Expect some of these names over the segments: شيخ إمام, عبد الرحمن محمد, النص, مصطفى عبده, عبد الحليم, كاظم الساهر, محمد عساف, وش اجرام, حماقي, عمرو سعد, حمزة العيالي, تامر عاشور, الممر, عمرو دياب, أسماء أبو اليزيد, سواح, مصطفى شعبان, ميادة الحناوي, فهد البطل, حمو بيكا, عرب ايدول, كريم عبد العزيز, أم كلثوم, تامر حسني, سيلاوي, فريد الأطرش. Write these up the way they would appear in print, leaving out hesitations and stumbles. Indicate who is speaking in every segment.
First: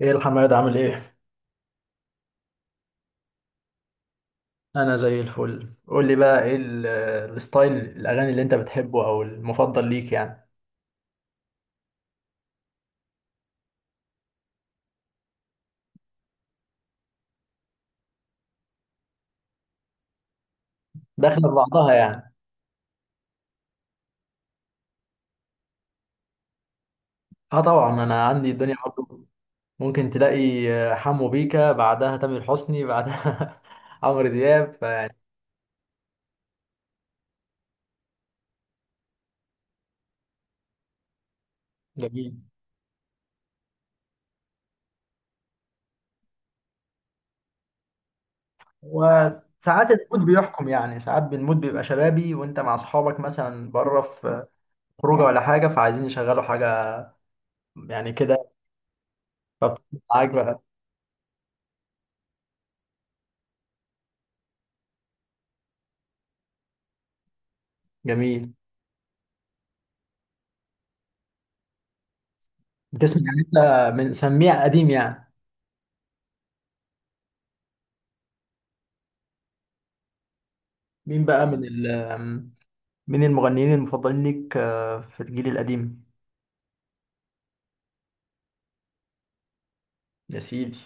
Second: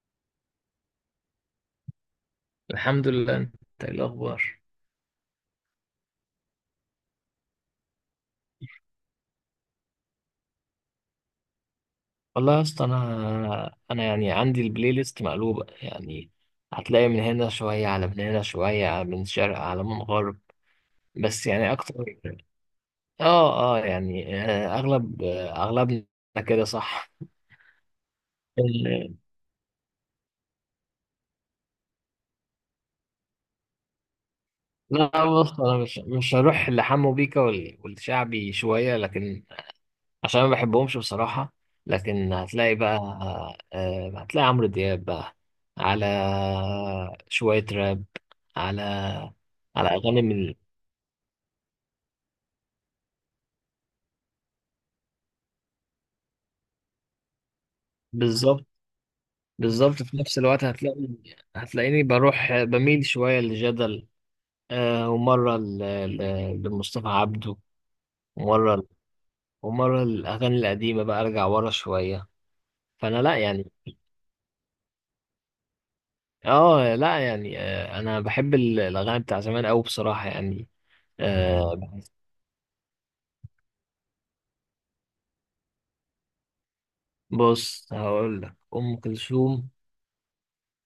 Speaker 1: ايه الحماد، عامل ايه؟
Speaker 2: الحمد لله. انت ايه الاخبار؟
Speaker 1: انا زي الفل. قول لي بقى ايه الستايل الاغاني اللي انت بتحبه او المفضل ليك يعني؟
Speaker 2: والله يا اسطى، انا يعني عندي البلاي ليست مقلوبه يعني. هتلاقي من هنا شويه، على من هنا شويه، على من شرق، على من غرب. بس
Speaker 1: داخله في
Speaker 2: يعني
Speaker 1: بعضها
Speaker 2: اكتر.
Speaker 1: يعني.
Speaker 2: اه اه يعني، اغلبنا كده صح.
Speaker 1: اه طبعا انا عندي الدنيا
Speaker 2: ال-
Speaker 1: برضه. ممكن تلاقي حمو بيكا، بعدها تامر حسني، بعدها عمرو دياب فيعني.
Speaker 2: لا، بص، انا مش هروح لحمو بيكا والشعبي شويه، لكن عشان ما بحبهمش بصراحة. لكن
Speaker 1: جميل.
Speaker 2: هتلاقي بقى، هتلاقي عمرو دياب بقى، على شوية راب، على على
Speaker 1: وساعات
Speaker 2: أغاني
Speaker 1: المود
Speaker 2: من.
Speaker 1: بيحكم، يعني ساعات المود بيبقى شبابي، وانت مع اصحابك مثلا بره في خروجه ولا حاجه فعايزين يشغلوا حاجه يعني كده.
Speaker 2: بالظبط.
Speaker 1: فبتبقى
Speaker 2: بالظبط، في
Speaker 1: معاك
Speaker 2: نفس
Speaker 1: بقى.
Speaker 2: الوقت هتلاقي، هتلاقيني بروح بميل شوية لجدل، ومرة لمصطفى عبده.
Speaker 1: جميل.
Speaker 2: ومرة، الأغاني القديمة بقى، أرجع ورا شوية.
Speaker 1: بتسمع
Speaker 2: فأنا لا
Speaker 1: يعني
Speaker 2: يعني،
Speaker 1: انت من سميع قديم يعني؟
Speaker 2: أنا بحب الأغاني بتاع زمان أوي بصراحة يعني.
Speaker 1: مين بقى
Speaker 2: آه،
Speaker 1: من المغنيين المفضلين ليك في الجيل القديم؟
Speaker 2: بص، هقول لك ام كلثوم
Speaker 1: يا سيدي.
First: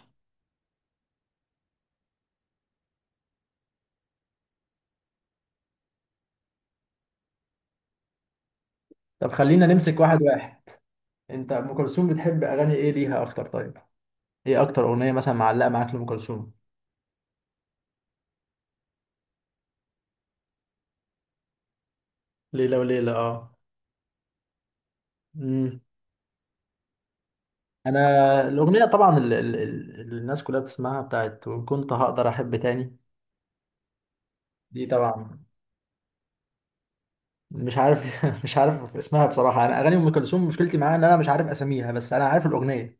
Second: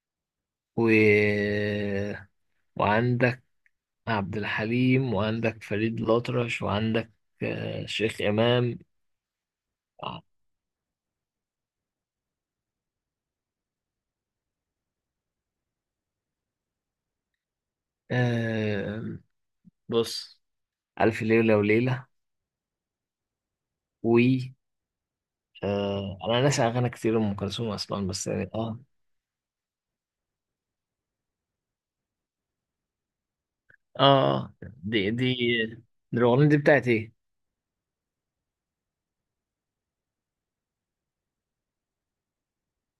Speaker 2: و... وعندك عبد الحليم، وعندك فريد الأطرش، وعندك شيخ امام.
Speaker 1: طب خلينا نمسك واحد واحد. انت ام كلثوم بتحب اغاني ايه ليها اكتر؟ طيب ايه اكتر اغنيه مثلا معلقه معاك لام كلثوم؟
Speaker 2: آه، بص، الف ليله وليله،
Speaker 1: ليلة وليلة اه.
Speaker 2: و
Speaker 1: امم،
Speaker 2: انا ناسي اغاني كتير ام كلثوم
Speaker 1: انا
Speaker 2: اصلا، بس يعني اه.
Speaker 1: الاغنيه طبعا اللي الناس كلها بتسمعها بتاعت وان كنت هقدر احب تاني.
Speaker 2: اه،
Speaker 1: دي
Speaker 2: دي.
Speaker 1: طبعا.
Speaker 2: دي الاغنيه دي بتاعت ايه؟
Speaker 1: مش عارف مش عارف اسمها بصراحه. انا اغاني ام كلثوم مشكلتي معاها ان انا مش عارف اساميها، بس انا عارف الاغنيه.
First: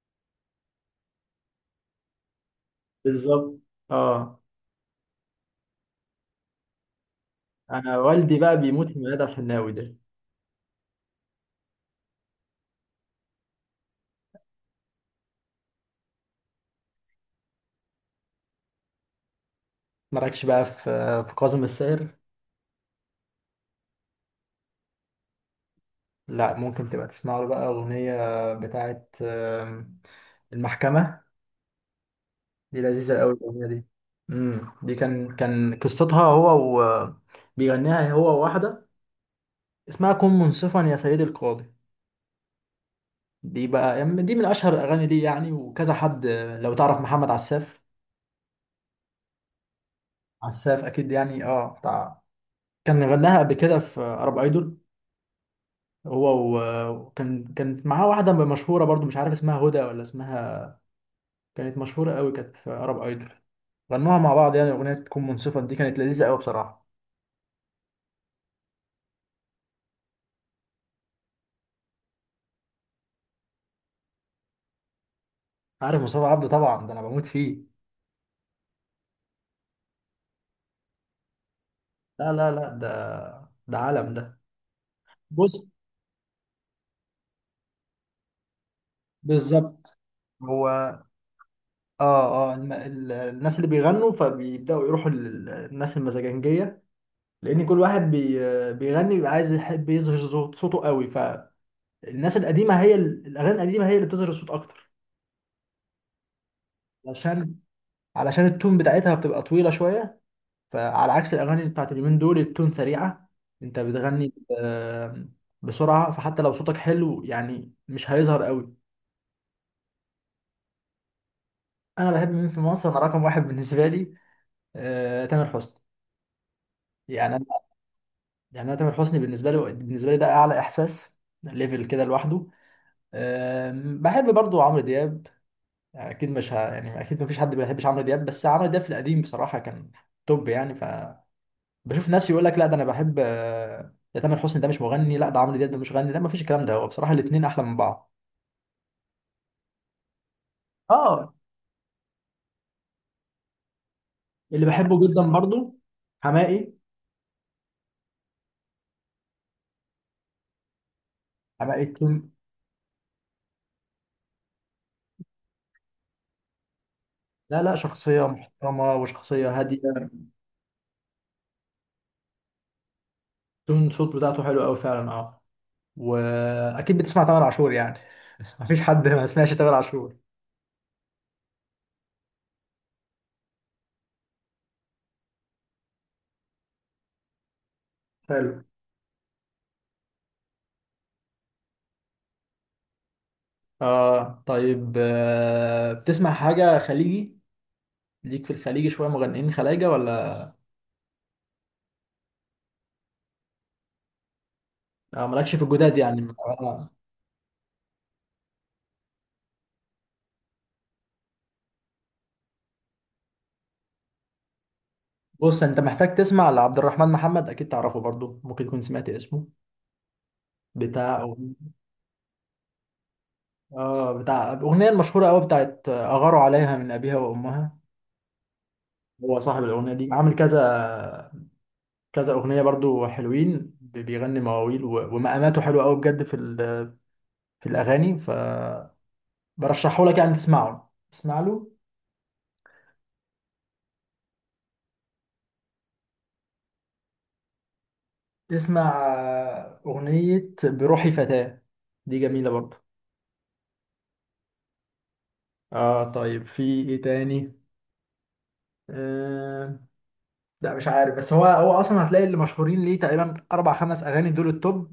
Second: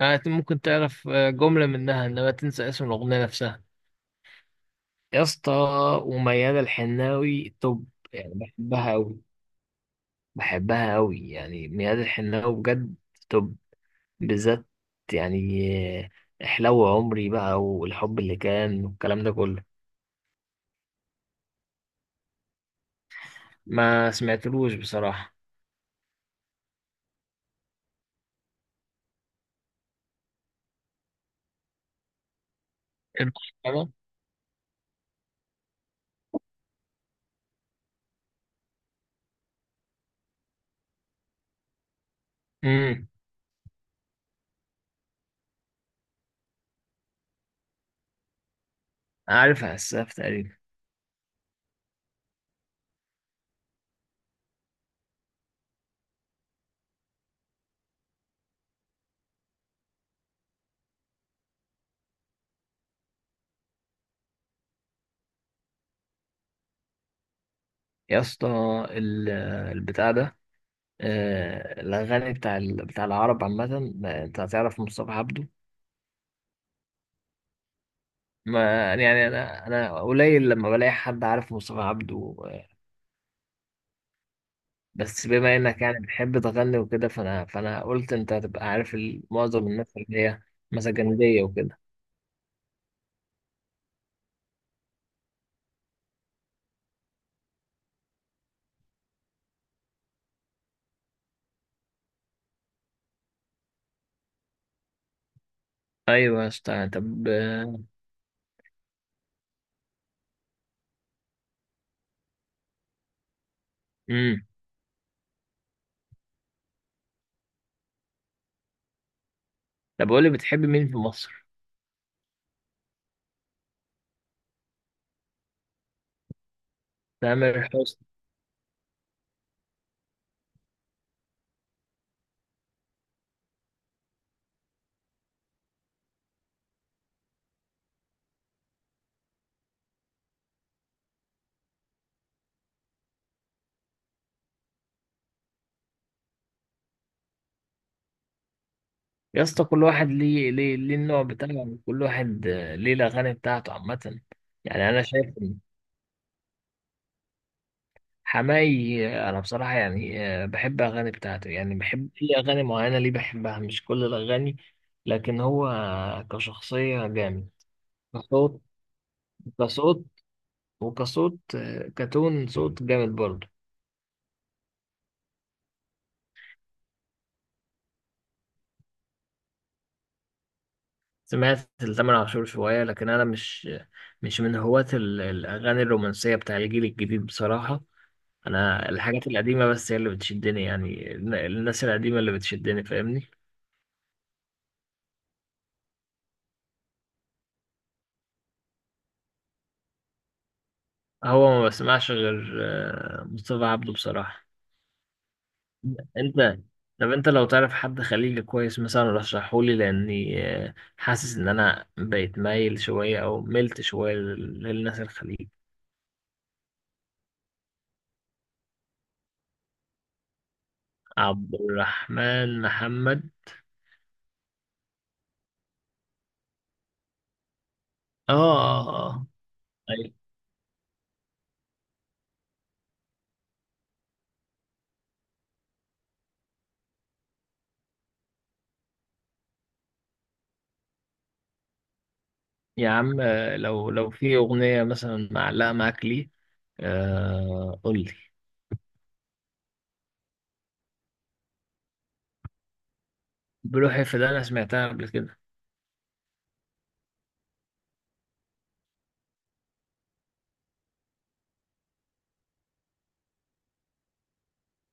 Speaker 2: ممكن تعرف جمله منها، انما تنسى اسم الاغنيه
Speaker 1: بالظبط.
Speaker 2: نفسها.
Speaker 1: اه.
Speaker 2: يا اسطى. وميادة الحناوي توب،
Speaker 1: انا
Speaker 2: يعني
Speaker 1: والدي بقى بيموت
Speaker 2: بحبها
Speaker 1: في
Speaker 2: أوي،
Speaker 1: ميادة الحناوي ده.
Speaker 2: بحبها قوي يعني. ميادة الحناوي بجد. طب، بالذات يعني، حلو عمري بقى، والحب اللي كان، والكلام ده كله.
Speaker 1: مالكش بقى في كاظم الساهر؟
Speaker 2: ما سمعتلوش بصراحة.
Speaker 1: لا، ممكن تبقى تسمع له بقى اغنيه بتاعت المحكمه. دي لذيذه قوي الاغنيه دي.
Speaker 2: المحكمة.
Speaker 1: امم، دي كان قصتها هو و بيغنيها هو وواحده اسمها كن منصفا يا سيدي القاضي.
Speaker 2: امم.
Speaker 1: دي بقى يعني دي من اشهر الاغاني دي يعني، وكذا حد. لو تعرف محمد عساف.
Speaker 2: عارف اسف تقريبا.
Speaker 1: عساف اكيد يعني، بتاع. كان غناها قبل كده في عرب ايدول. هو و- وكان كانت معاه واحدة مشهورة برضو، مش عارف اسمها هدى ولا اسمها. كانت مشهورة قوي كانت في عرب ايدول. غنوها مع بعض يعني. أغنية تكون منصفة دي كانت لذيذة قوي بصراحة.
Speaker 2: يا اسطى، ال- البتاع ده، الاغاني بتاع بتاع العرب عامة. ما انت هتعرف مصطفى عبده.
Speaker 1: عارف مصطفى عبده طبعا، ده أنا بموت فيه.
Speaker 2: ما يعني، انا قليل لما بلاقي حد عارف مصطفى
Speaker 1: لا
Speaker 2: عبده.
Speaker 1: لا لا، ده عالم ده.
Speaker 2: بس بما
Speaker 1: بص،
Speaker 2: انك يعني بتحب تغني وكده، فانا قلت انت هتبقى عارف معظم الناس
Speaker 1: بالظبط.
Speaker 2: اللي هي
Speaker 1: هو
Speaker 2: مسجندية وكده.
Speaker 1: اه اه الم... ال... الناس اللي بيغنوا فبيبدأوا يروحوا للناس المزاجنجية لأن كل واحد بيغني بيبقى عايز يحب يظهر صوته قوي. فالناس القديمة، هي الأغاني القديمة هي اللي بتظهر الصوت أكتر.
Speaker 2: ايوه يا اسطى. طب
Speaker 1: عشان علشان التون بتاعتها بتبقى طويلة شوية، فعلى عكس الأغاني بتاعت اليومين دول التون سريعة. أنت بتغني
Speaker 2: امم.
Speaker 1: آه، بسرعة فحتى لو صوتك حلو يعني مش هيظهر قوي.
Speaker 2: طب قول لي، بتحب مين في مصر؟
Speaker 1: أنا بحب مين في مصر؟ أنا رقم واحد بالنسبة لي تامر حسني. يعني أنا،
Speaker 2: تامر حسني.
Speaker 1: يعني أنا تامر حسني بالنسبة لي ده أعلى إحساس. ده ليفل كده لوحده. بحب برضو عمرو دياب. أكيد مش ه... يعني أكيد مفيش حد ما بيحبش عمرو دياب، بس عمرو دياب في القديم بصراحة كان توب يعني. بشوف ناس يقول لك لا ده انا بحب، ده تامر حسني ده مش مغني، لا ده عمرو دياب ده مش مغني. لا، مفيش الكلام ده، هو بصراحه الاثنين احلى من بعض.
Speaker 2: يا اسطى، كل واحد ليه، ليه، ليه النوع
Speaker 1: اه،
Speaker 2: بتاعه، كل واحد ليه الاغاني بتاعته عامة.
Speaker 1: اللي
Speaker 2: يعني
Speaker 1: بحبه
Speaker 2: انا
Speaker 1: جدا
Speaker 2: شايف إن
Speaker 1: برضو حماقي.
Speaker 2: حماي، انا بصراحة يعني، بحب اغاني بتاعته، يعني
Speaker 1: حماقي
Speaker 2: بحب
Speaker 1: تون.
Speaker 2: في اغاني معينة ليه، بحبها مش كل الاغاني. لكن هو كشخصية جامد.
Speaker 1: لا لا، شخصية
Speaker 2: كصوت،
Speaker 1: محترمة وشخصية هادية.
Speaker 2: كصوت، وكصوت، كتون صوت جامد برضه.
Speaker 1: تون صوت بتاعته حلو قوي فعلا، اه. وأكيد بتسمع تامر عاشور يعني. مفيش حد ما سمعش تامر عاشور.
Speaker 2: سمعت لتامر عاشور شوية، لكن أنا مش من هواة الأغاني الرومانسية بتاع الجيل الجديد بصراحة.
Speaker 1: حلو.
Speaker 2: أنا الحاجات القديمة بس هي اللي بتشدني، يعني الناس القديمة اللي بتشدني، فاهمني.
Speaker 1: اه طيب، بتسمع حاجة خليجي؟ ليك في الخليجي شوية مغنيين خلايجة ولا؟
Speaker 2: هو ما بسمعش غير مصطفى عبده بصراحة.
Speaker 1: آه، مالكش في الجداد يعني؟
Speaker 2: أنت.
Speaker 1: آه.
Speaker 2: طب أنت لو تعرف حد خليجي كويس مثلا، رشحهولي، لأني حاسس إن أنا بقيت مايل شوية أو ملت شوية للناس الخليج.
Speaker 1: بص انت محتاج تسمع لعبد الرحمن محمد، اكيد تعرفه برضو، ممكن تكون سمعت اسمه. بتاع،
Speaker 2: عبد الرحمن محمد.
Speaker 1: اه بتاع الاغنيه المشهوره قوي بتاعت اغاروا عليها من ابيها وامها.
Speaker 2: اه
Speaker 1: هو صاحب الاغنيه دي.
Speaker 2: طيب.
Speaker 1: عامل كذا كذا اغنيه برضو حلوين، بيغني مواويل ومقاماته حلوه قوي بجد في الاغاني. فبرشحه لك يعني، تسمعه، اسمع له.
Speaker 2: يا عم، لو في أغنية مثلا معلقة معاك ليه، آه قول لي.
Speaker 1: اسمع اغنيه بروحي فتاه. دي جميله برضو.
Speaker 2: بلوحي، في ده أنا سمعتها قبل كده.
Speaker 1: اه طيب، في ايه تاني؟ آه، لا مش عارف، بس هو اصلا هتلاقي اللي مشهورين ليه تقريبا اربع خمس اغاني دول التوب.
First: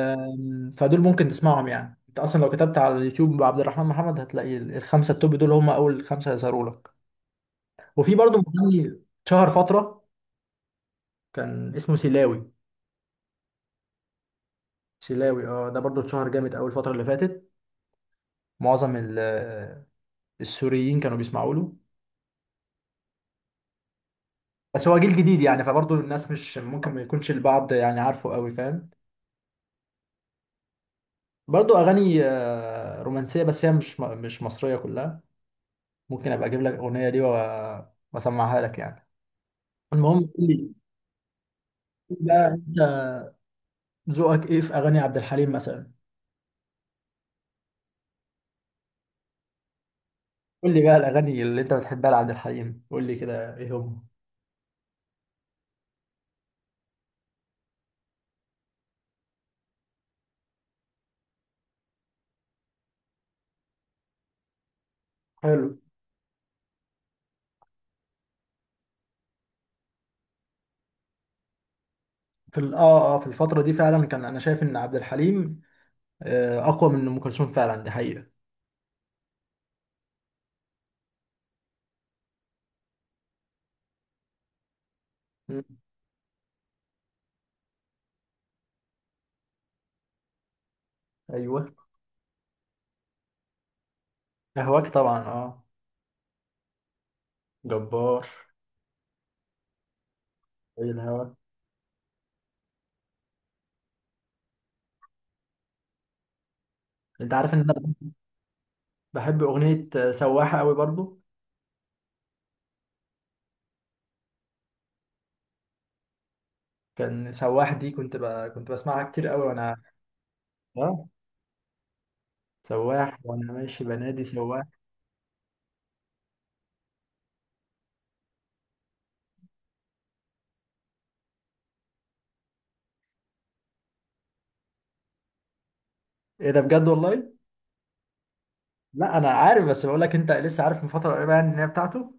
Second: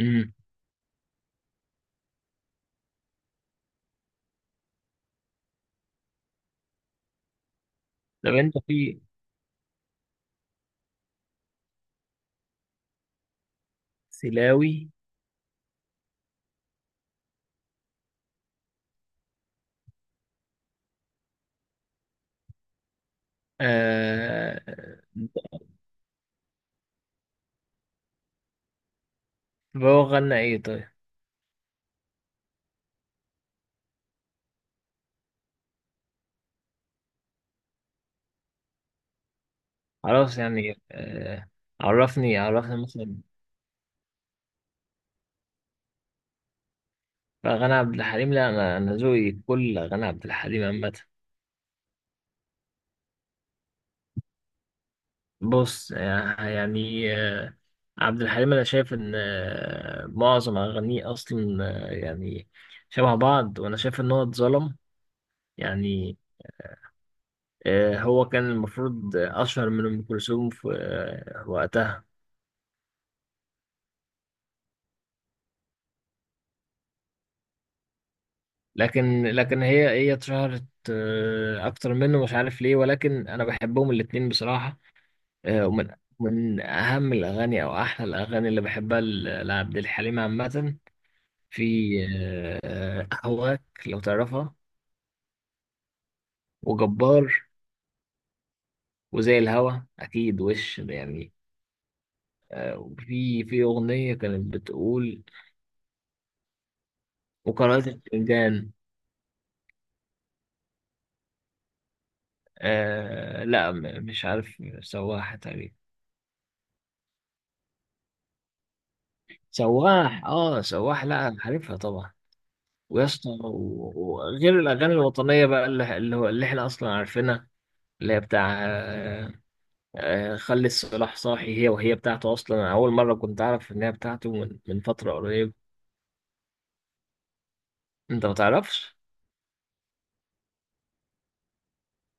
Speaker 2: امم.
Speaker 1: فدول ممكن تسمعهم يعني، انت اصلا لو كتبت على اليوتيوب عبد الرحمن محمد هتلاقي الخمسه التوب دول هم اول خمسه يظهروا لك. وفي
Speaker 2: طب
Speaker 1: برضو
Speaker 2: أنت
Speaker 1: مغني
Speaker 2: في.
Speaker 1: شهر فتره كان اسمه سيلاوي.
Speaker 2: سلاوي.
Speaker 1: سيلاوي اه، ده برضو اتشهر جامد اول الفتره اللي فاتت. معظم السوريين كانوا بيسمعوا له.
Speaker 2: آه.
Speaker 1: بس هو جيل جديد يعني، فبرضو الناس مش ممكن ما يكونش البعض يعني عارفه قوي، فاهم.
Speaker 2: طب هو غنى إيه طيب؟
Speaker 1: برضو اغاني رومانسيه، بس هي مش مصريه كلها. ممكن ابقى اجيب لك الاغنيه دي واسمعها لك يعني. المهم
Speaker 2: خلاص
Speaker 1: قول لي.
Speaker 2: يعني آه.
Speaker 1: قول لي
Speaker 2: عرفني،
Speaker 1: بقى انت
Speaker 2: عرفني مثلا.
Speaker 1: ذوقك ايه في اغاني عبد الحليم مثلا.
Speaker 2: فغنى عبد الحليم، لا أنا، ذوقي كل غنى عبد الحليم
Speaker 1: قول لي
Speaker 2: عامة.
Speaker 1: بقى الاغاني اللي انت بتحبها لعبد الحليم، قول لي كده ايه هم.
Speaker 2: بص عبد الحليم انا شايف ان معظم اغانيه اصلا يعني شبه بعض، وانا شايف ان هو اتظلم
Speaker 1: حلو.
Speaker 2: يعني. هو كان المفروض اشهر من ام كلثوم في وقتها.
Speaker 1: في في الفتره دي فعلا كان، انا شايف ان عبد الحليم اقوى من ام كلثوم فعلا، دي حقيقه.
Speaker 2: لكن هي هي اتشهرت اكتر منه، مش عارف ليه. ولكن انا بحبهم الاتنين بصراحة.
Speaker 1: مم.
Speaker 2: ومن من اهم الاغاني او احلى الاغاني اللي بحبها لعبد الحليم عامة،
Speaker 1: ايوه.
Speaker 2: في آه، اهواك لو تعرفها،
Speaker 1: اهواك طبعا، اه.
Speaker 2: وجبار،
Speaker 1: جبار.
Speaker 2: وزي الهوا. اكيد. وش
Speaker 1: اي
Speaker 2: ده
Speaker 1: الهوا.
Speaker 2: يعني؟ في اغنيه كانت بتقول،
Speaker 1: انت عارف ان انا
Speaker 2: وقارئة الفنجان.
Speaker 1: بحب اغنيه سواحه قوي برضو.
Speaker 2: آه، لا مش عارف. سواح تقريبا.
Speaker 1: كان سواح دي كنت بسمعها كتير قوي وانا.
Speaker 2: سواح، اه سواح،
Speaker 1: اه
Speaker 2: لا عارفها طبعا. ويا
Speaker 1: سواح
Speaker 2: اسطى،
Speaker 1: وانا ماشي بنادي
Speaker 2: وغير
Speaker 1: سواح.
Speaker 2: الاغاني الوطنيه بقى، اللي هو احنا اصلا عارفينها، اللي هي بتاع آه، خلي الصلاح صاحي، هي وهي بتاعته اصلا. انا اول مره كنت اعرف ان هي بتاعته من فتره قريبه.
Speaker 1: ايه ده بجد، والله؟
Speaker 2: انت ما تعرفش.
Speaker 1: لا انا عارف، بس بقول لك انت لسه عارف من فتره قريبه يعني ان هي بتاعته.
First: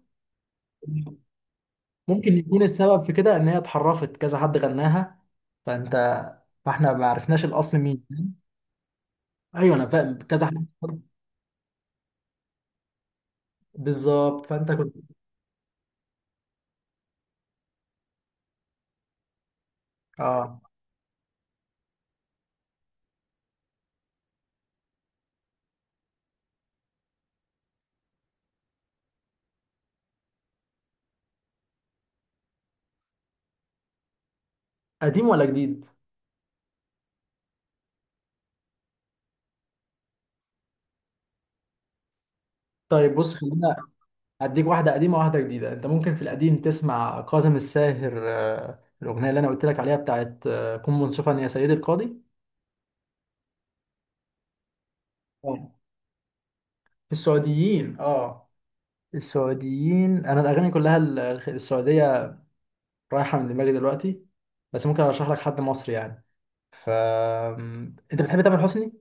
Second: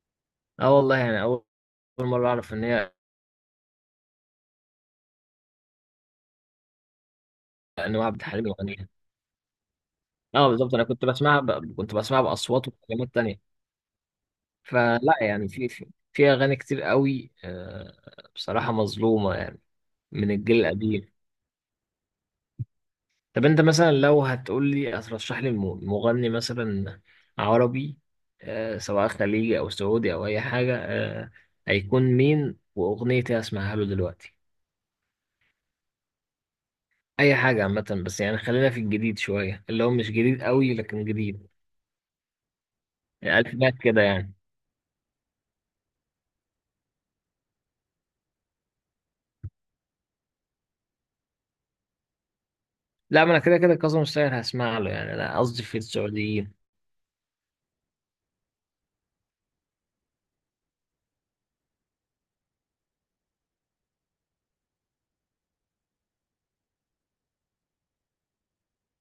Speaker 2: اه والله، يعني اول، أول مره
Speaker 1: ممكن
Speaker 2: اعرف
Speaker 1: يكون
Speaker 2: ان هي،
Speaker 1: السبب في كده ان هي اتحرفت كذا حد غناها فانت فاحنا ما عرفناش الاصل
Speaker 2: ان هو
Speaker 1: مين.
Speaker 2: عبد الحليم يغنيها.
Speaker 1: ايوه انا فاهم كذا
Speaker 2: اه
Speaker 1: حد.
Speaker 2: بالظبط. انا كنت بسمعها كنت بسمعها باصوات وكلمات تانية.
Speaker 1: بالظبط فانت كنت.
Speaker 2: فلا يعني، في اغاني كتير قوي، بصراحه مظلومه يعني من
Speaker 1: اه.
Speaker 2: الجيل القديم. طب انت مثلا لو هتقول لي، هترشح لي مغني مثلا عربي، سواء خليجي او سعودي او اي حاجه، هيكون مين؟ واغنيتي اسمعها له دلوقتي.
Speaker 1: قديم ولا جديد؟
Speaker 2: اي حاجه عامه، بس يعني خلينا في الجديد شويه، اللي هو مش جديد قوي لكن جديد.
Speaker 1: طيب بص
Speaker 2: الفينات
Speaker 1: خلينا
Speaker 2: كده يعني.
Speaker 1: اديك واحده قديمه واحده جديده. انت ممكن في القديم تسمع كاظم الساهر، الاغنيه اللي انا قلت لك عليها بتاعت كن منصفا يا سيدي القاضي.
Speaker 2: لا، ما انا كده كده كاظم الساهر هسمع له، يعني انا قصدي
Speaker 1: آه.
Speaker 2: في السعوديين.
Speaker 1: في السعوديين اه، السعوديين انا الاغاني كلها السعوديه رايحه من دماغي دلوقتي. بس ممكن ارشح لك حد مصري يعني. ف انت بتحب تامر حسني.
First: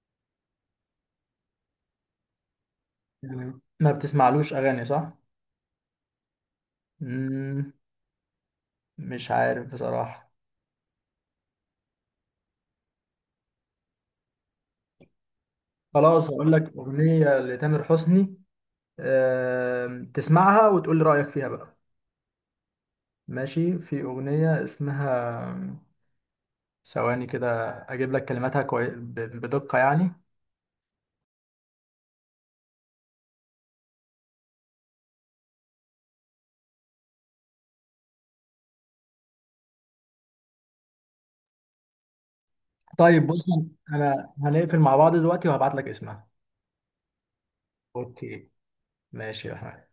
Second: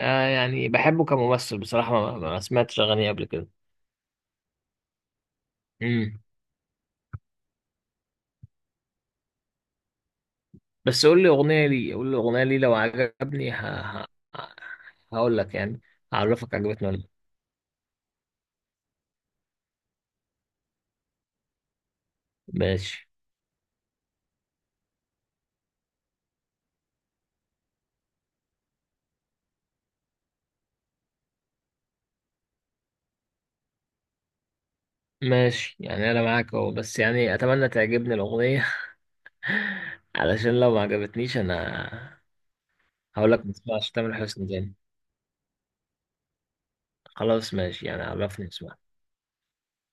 Speaker 2: آه، يعني بحبه كممثل بصراحه. ما سمعتش اغانيه قبل كده.
Speaker 1: تمام، ما بتسمعلوش اغاني صح.
Speaker 2: امم.
Speaker 1: مم، مش عارف بصراحه.
Speaker 2: بس قول لي اغنيه لي، قول لي اغنيه لي، لو عجبني ه... هقول لك يعني،
Speaker 1: خلاص هقول
Speaker 2: هعرفك
Speaker 1: لك
Speaker 2: عجبتني ولا لأ.
Speaker 1: اغنيه لتامر حسني. آم، تسمعها وتقول لي رايك فيها بقى.
Speaker 2: ماشي.
Speaker 1: ماشي. في اغنيه اسمها ثواني كده اجيب لك كلماتها بدقه يعني.
Speaker 2: ماشي يعني انا معاك اهو، بس يعني اتمنى تعجبني الاغنيه علشان لو ما عجبتنيش انا
Speaker 1: طيب
Speaker 2: هقول
Speaker 1: بص
Speaker 2: لك ما تسمعش تامر
Speaker 1: انا
Speaker 2: حسني تاني.
Speaker 1: هنقفل مع بعض دلوقتي وهبعت لك اسمها.
Speaker 2: خلاص ماشي يعني، عرفني
Speaker 1: اوكي.
Speaker 2: اسمع.
Speaker 1: ماشي يا احمد.